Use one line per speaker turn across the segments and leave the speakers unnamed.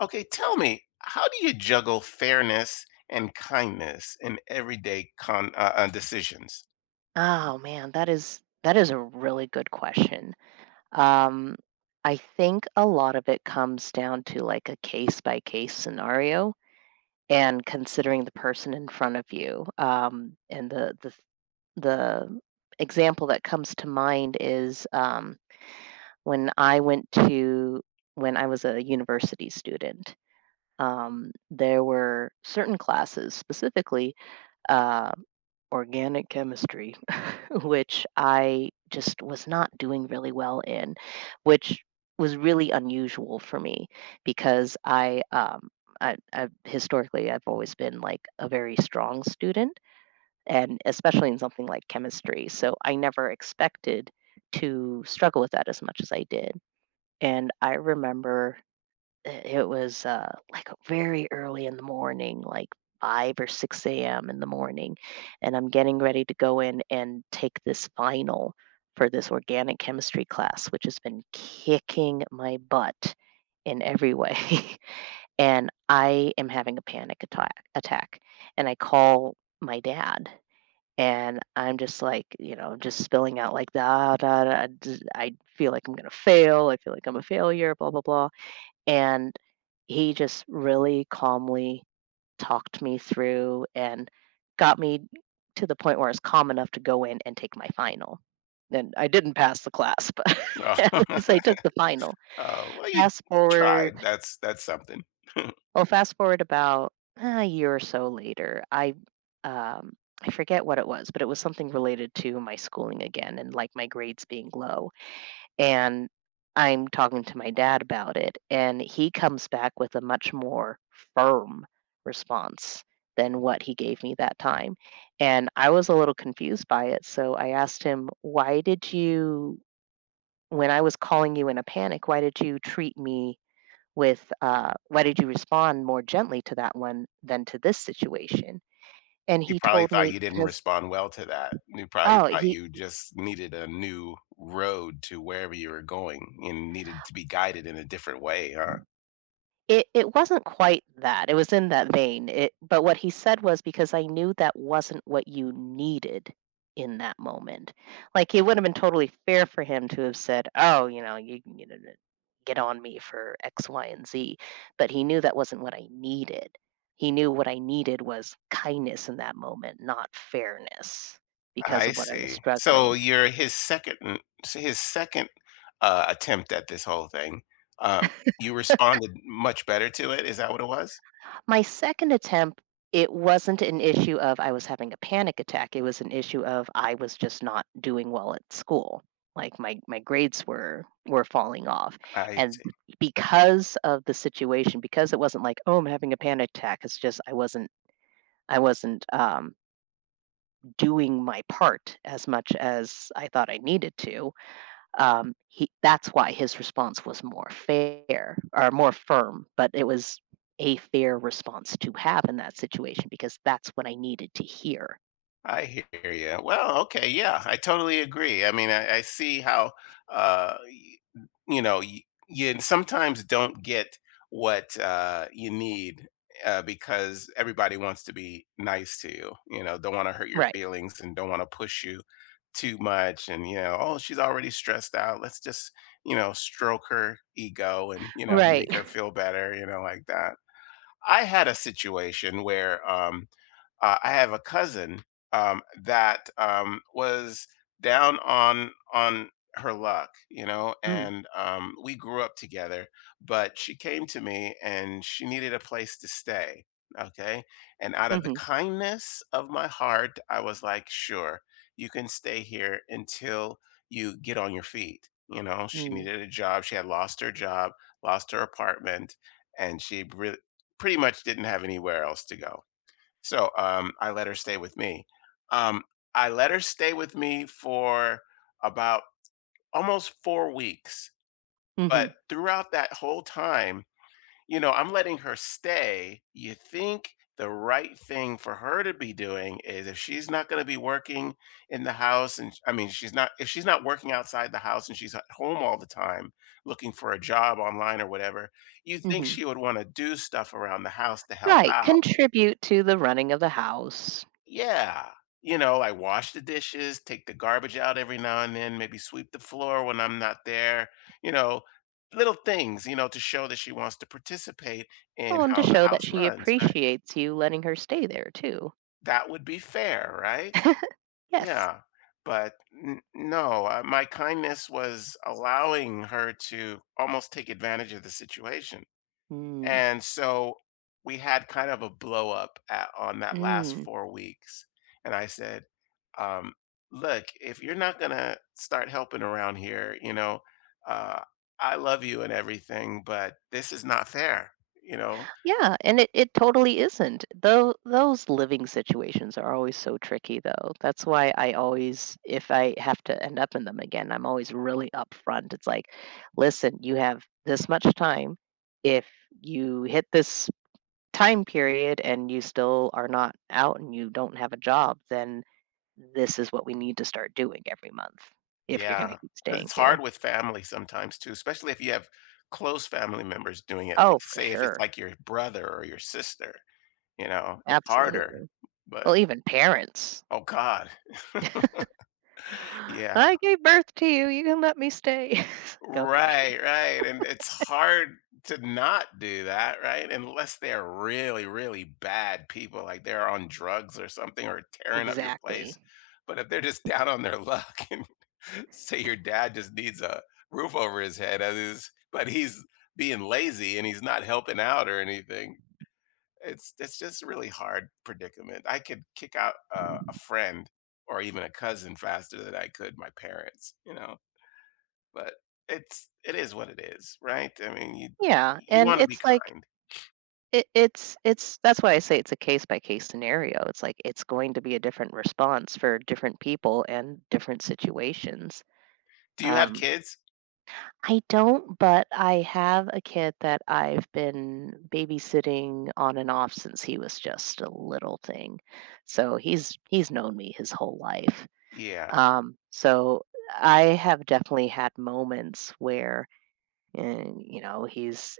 Okay, tell me, how do you juggle fairness and kindness in everyday con decisions?
Oh man, that is a really good question. Um, I think a lot of it comes down to like a case by case scenario and considering the person in front of you. And the example that comes to mind is when I went to when I was a university student. There were certain classes, specifically uh, organic chemistry, which I just was not doing really well in, which was really unusual for me because I've always been like a very strong student, and especially in something like chemistry. So I never expected to struggle with that as much as I did. And I remember it was, like, very early in the morning, like 5 or 6 a.m. in the morning, and I'm getting ready to go in and take this final for this organic chemistry class, which has been kicking my butt in every way, and I am having a panic attack, and I call my dad, and I'm just like, you know, just spilling out like, da da da. "I feel like I'm gonna fail. I feel like I'm a failure, blah, blah, blah." And he just really calmly talked me through and got me to the point where it's calm enough to go in and take my final. And I didn't pass the class, but
Oh,
at least I took the final.
oh, well, you
Fast forward,
tried. That's something.
well, fast forward about a year or so later, um, I forget what it was, but it was something related to my schooling again and like my grades being low, and I'm talking to my dad about it, and he comes back with a much more firm response than what he gave me that time. And I was a little confused by it, so I asked him, "Why did you, when I was calling you in a panic, why did you treat me with, why did you respond more gently to that one than to this situation?" And
You
he
probably
told
thought
me
you didn't
because,
respond well to that. You probably
oh,
thought
he
you just needed a new road to wherever you were going and needed to be guided in a different way, huh?
it wasn't quite that, it was in that vein, it but what he said was, "Because I knew that wasn't what you needed in that moment." Like, it would've been totally fair for him to have said, "Oh, you know, get on me for X, Y, and Z," but he knew that wasn't what I needed. He knew what I needed was kindness in that moment, not fairness because
I
of what I was
see. So
struggling.
you're his second, attempt at this whole thing. Um, you responded much better to it, is that what it was?
My second attempt, it wasn't an issue of I was having a panic attack, it was an issue of I was just not doing well at school. Like my grades were falling off.
I
And
see.
because of the situation, because it wasn't like, "Oh, I'm having a panic attack," it's just I wasn't doing my part as much as I thought I needed to. He, that's why his response was more fair or more firm, but it was a fair response to have in that situation because that's what I needed to hear.
I hear you. Well, okay, yeah, I totally agree. I mean, I see how uh, y- you know you, you sometimes don't get what you need because everybody wants to be nice to you. You know, don't want to hurt your
Right.
feelings and don't want to push you too much. And oh, she's already stressed out. Let's just stroke her ego and
Right.
make her feel better. You know, like that. I had a situation where I have a cousin that was down on her luck,
Mm.
and we grew up together. But she came to me and she needed a place to stay. Okay, and out of the
Mhm.
kindness of my heart, I was like, "Sure, you can stay here until you get on your feet." You know, she
Mm.
needed a job. She had lost her job, lost her apartment, and she really pretty much didn't have anywhere else to go. So, I let her stay with me. Um, I let her stay with me for about almost 4 weeks, but
Mhm.
throughout that whole time, I'm letting her stay. You think the right thing for her to be doing is if she's not gonna be working in the house, and I mean, she's not if she's not working outside the house and she's at home all the time looking for a job online or whatever, you think
Mhm.
she would wanna do stuff around the house to help
Right.
out.
Contribute to the running of the house.
Yeah. You know, I wash the dishes, take the garbage out every now and then, maybe sweep the floor when I'm not there, you know, little things, to show that she wants to participate in
Well, and
how
to
the
show that
house
she
runs, right?
appreciates you letting her stay there too.
That would be fair, right?
Yes.
Yeah. But no, my kindness was allowing her to almost take advantage of the situation.
Mm.
And so we had kind of a blow up on that last
Mm.
4 weeks. And I said, um, look, if you're not going to start helping around here, uh, I love you and everything, but this is not fair, you know?
Yeah, and it totally isn't. Though those living situations are always so tricky though. That's why I always if I have to end up in them again, I'm always really upfront. It's like, "Listen, you have this much time. If you hit this time period and you still are not out and you don't have a job, then this is what we need to start doing every month if you're going to
Yeah.
keep
Because
staying
it's hard
here."
with family sometimes too, especially if you have close family members doing it.
Oh,
Like,
for
say, if it's
sure.
like your brother or your sister, it's harder.
Absolutely.
But
Well, even parents
oh, God. Yeah.
I gave birth to you. You can let me stay. It's like, okay,
Right, right, and it's hard to not do that, right? Unless they're really, really bad people, like they're on drugs or something or tearing up your
exactly.
place. But if they're just down on their luck and say your dad just needs a roof over his head as is, but he's being lazy and he's not helping out or anything, it's just a really hard predicament. I could kick out a friend or even a cousin faster than I could my parents, you know. But it is what it is, right? I mean, you
Yeah.
you
And
wanna be
it's like,
kind.
that's why I say it's a case by case scenario. It's like, it's going to be a different response for different people and different situations.
Do you have
Um,
kids?
I don't, but I have a kid that I've been babysitting on and off since he was just a little thing. So he's known me his whole life.
Yeah,
So I have definitely had moments where, and you know, he's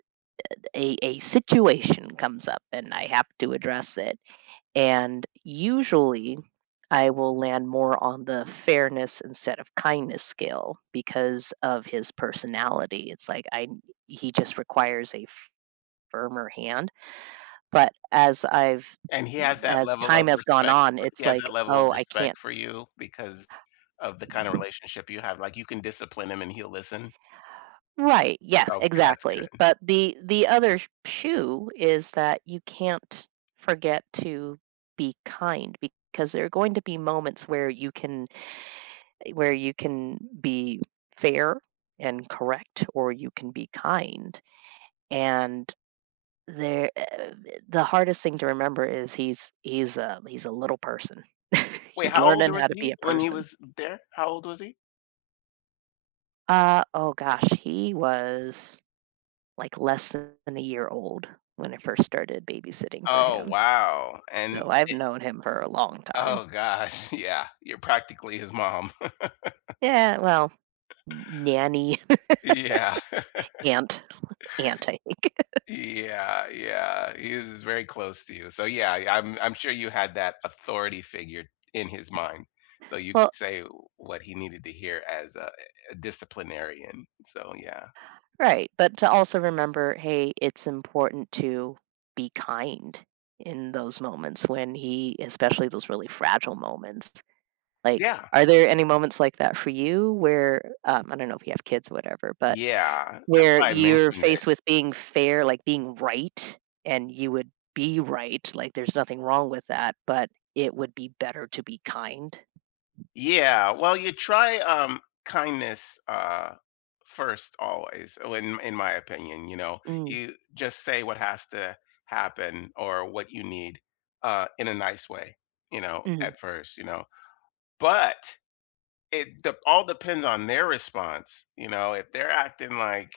a situation comes up and I have to address it. And usually I will land more on the fairness instead of kindness scale because of his personality. It's like I he just requires a firmer hand. But as I've
and he has that
as
level
time
of
has gone
respect
on,
for he
it's
has
like,
that level of
oh, I
respect
can't
for you because of the kind of relationship you have, like, you can discipline him and he'll listen?
Right, yeah,
Okay, that's
exactly,
good.
but the other sh shoe is that you can't forget to be kind because there are going to be moments where you can where you can be fair and correct, or you can be kind, and there uh, the hardest thing to remember is he's a little person.
Wait,
He's
how old
learning how
was
to be
he
a
when he
person.
was there? How old was he?
Oh gosh, he was like, less than a year old when I first started babysitting for
Oh,
him.
wow, and
So I've
it
known him for a long time.
oh gosh, yeah, you're practically his mom.
Yeah, well, nanny,
Yeah.
aunt, aunt, I think.
Yeah, yeah, he is very close to you. So yeah, yeah, I'm sure you had that authority figure in his mind, so you could
Well,
say what he needed to hear as a disciplinarian. So yeah,
right, but to also remember, hey, it's important to be kind in those moments when he especially those really fragile moments. Like,
yeah,
are there any moments like that for you where, I don't know if you have kids or whatever, but
yeah. That's
where
why I
you're
mentioned it.
faced with being fair, like being right, and you would be right, like there's nothing wrong with that, but it would be better to be kind?
Yeah, well, you try kindness first, always. Oh, in my opinion,
Mm,
you just say what has to happen or what you need in a nice way.
mhm,
At first. But it de all depends on their response, if they're acting like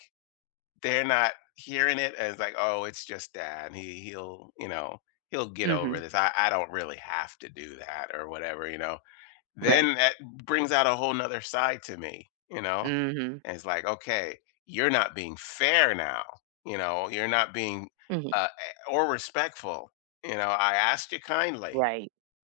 they're not hearing it, as like, "Oh, it's just dad. He he'll, you know, he'll get over
mhm,
this. I don't really have to do that," or whatever,
right.
then that brings out a whole nother side to me, you know?
Mhm,
And it's like, "Okay, you're not being fair now," you know? "You're not being,
mhm,
or respectful," you know? "I asked you kindly."
right,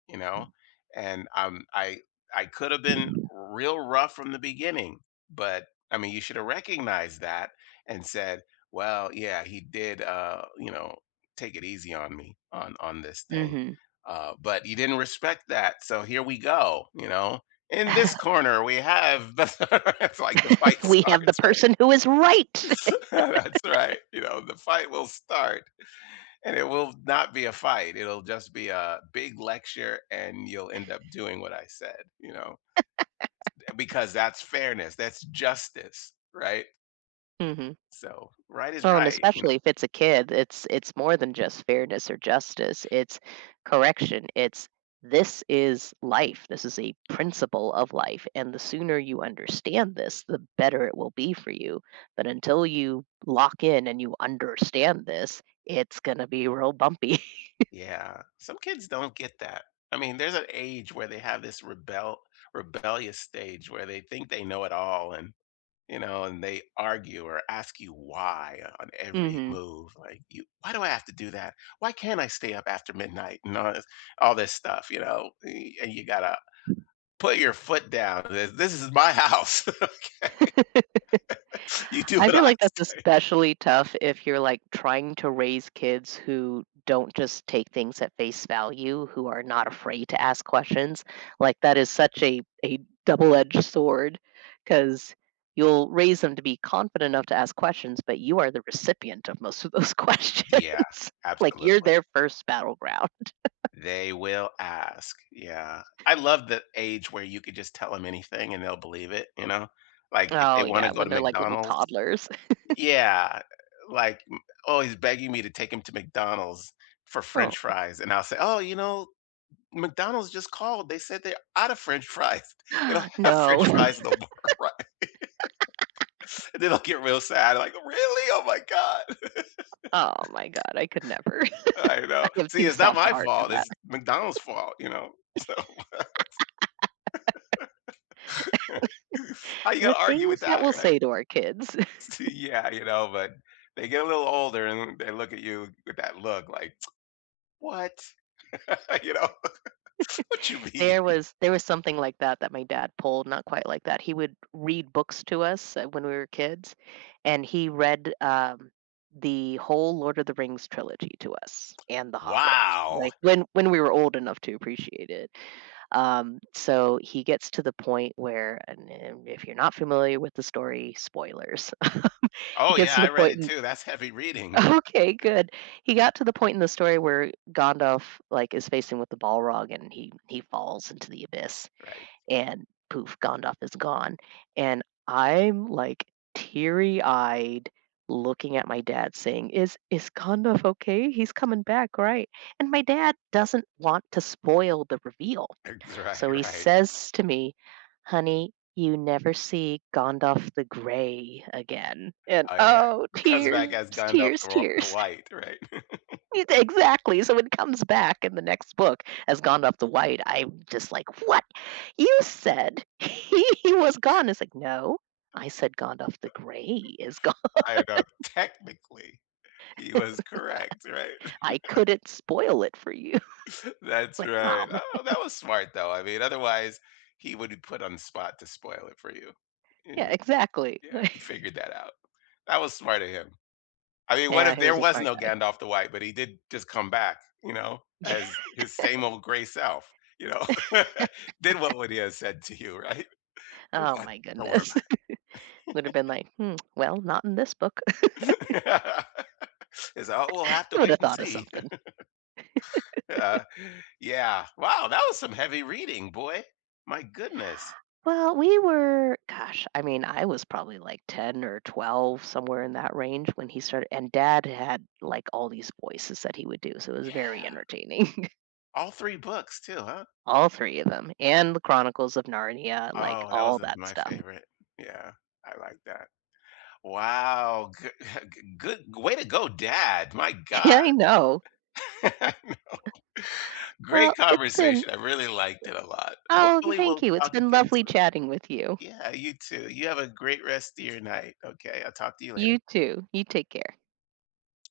You know? And, I could have been real rough from the beginning, but, I mean, you should have recognized that and said, "Well, yeah, he did, take it easy on me on this thing."
mhm.
But you didn't respect that, so here we go, you know? In this corner, we have it's like the fight
We have the
starts, right?
person who is right.
That's right, the fight will start. And it will not be a fight. It'll just be a big lecture, and you'll end up doing what I said, because that's fairness. That's justice, right?
Mhm.
So right is
Well, and
right.
especially if it's a kid, it's more than just fairness or justice. It's correction. It's this is life. This is a principle of life. And the sooner you understand this, the better it will be for you. But until you lock in and you understand this, it's gonna be real bumpy.
Yeah, some kids don't get that. I mean, there's an age where they have this rebellious stage where they think they know it all, and and they argue or ask you why on every
hmm
move. Like, you, why do I have to do that? Why can't I stay up after midnight? And all this stuff, and you gotta put your foot down. This is my house. You do what
I
what I
feel like
s
that's especially tough if you're, like, trying to raise kids who don't just take things at face value, who are not afraid to ask questions. Like, that is such a double-edged sword, because 'cause you'll raise them to be confident enough to ask questions, but you are the recipient of most of those
Yeah,
questions. Like, you're
absolutely.
their first battleground.
They will ask, yeah. I love the age where you could just tell them anything and they'll believe it, you know? Like, if they
Oh,
wanna
yeah,
go to
when they're, like, little
McDonald's.
toddlers.
Yeah, like, "Oh, he's begging me to take him to McDonald's for french
Oh,
fries," and I'll say, "Oh, you know, McDonald's just called. They said they're out of french fries. They don't have french
no.
fries no more." Right? And then they'll get real sad, like, "Really? Oh my god."
Oh my god, I could never.
I
I
know.
have
See,
too
it's not
soft a
my
heart for
fault.
that.
It's McDonald's fault. So how you
The
gonna argue with
things that
that,
we'll
right?
say to our kids.
Yeah, but they get a little older and they look at you with that look like, what? you know, what you mean?
There was something like that that my dad pulled, not quite like that. He would read books to us when we were kids, and he read the whole Lord of the Rings trilogy to us and The Hobbit,
Wow.
like when we were old enough to appreciate it. So he gets to the point where, and if you're not familiar with the story, spoilers. he
Oh
gets
yeah,
to
I
the
read
point
it too. That's heavy reading.
Okay, good. He got to the point in the story where Gandalf like is facing with the Balrog and he falls into the abyss
Right.
and poof, Gandalf is gone. And I'm like teary-eyed looking at my dad saying, is Gandalf okay? He's coming back, right?" And my dad doesn't want to spoil the reveal.
Right,
So he
right.
says to me, "Honey, you never see Gandalf the Grey again." And
Oh yeah.
oh,
Comes back
tears,
as Gandalf
tears,
the
tears.
White, right?
Exactly. So it comes back in the next book as Gandalf the White. I'm just like, what? You said he was gone. It's like, no, I said Gandalf the Grey is gone.
I know. Technically, he was correct, right?
I couldn't spoil it for you.
That's
Like, oh
right.
man.
Oh, that was smart though. I mean, otherwise he would be put on the spot to spoil it for you.
Yeah,
And
exactly.
yeah, he figured that out. That was smart of him. I mean, what
yeah,
if
he
there
was a
was
smart
no Gandalf the White, but he did just come back,
guy.
as his same old gray self, you know? Then what would he have said to you, right? He's
Oh
like,
my
"Don't worry
goodness. Would have been like, hmm, well, not in this book.
about it. It's all, we'll have to
he would
wait
have
and
thought of
see."
something.
uh, yeah. Wow, that was some heavy reading, boy. My goodness.
Well, we were gosh, I mean, I was probably like 10 or 12, somewhere in that range when he started and dad had, like, all these voices that he would do, so it was
Yeah.
very entertaining.
All three books too, huh?
All 3 of them, and The Chronicles of Narnia, like,
Oh, that was
all
of
that
my
stuff.
favorite. Yeah, I like that. Wow, good, good way to go, Dad. My
Yeah,
God.
I know.
Great
Well, it's been
conversation. I really liked it a lot.
Oh,
Hopefully,
thank
we'll
you. It's
talk
been
again
lovely
soon.
chatting with you.
Yeah, you too. You have a great rest of your night. Okay, I'll talk to you later.
You too. You take care.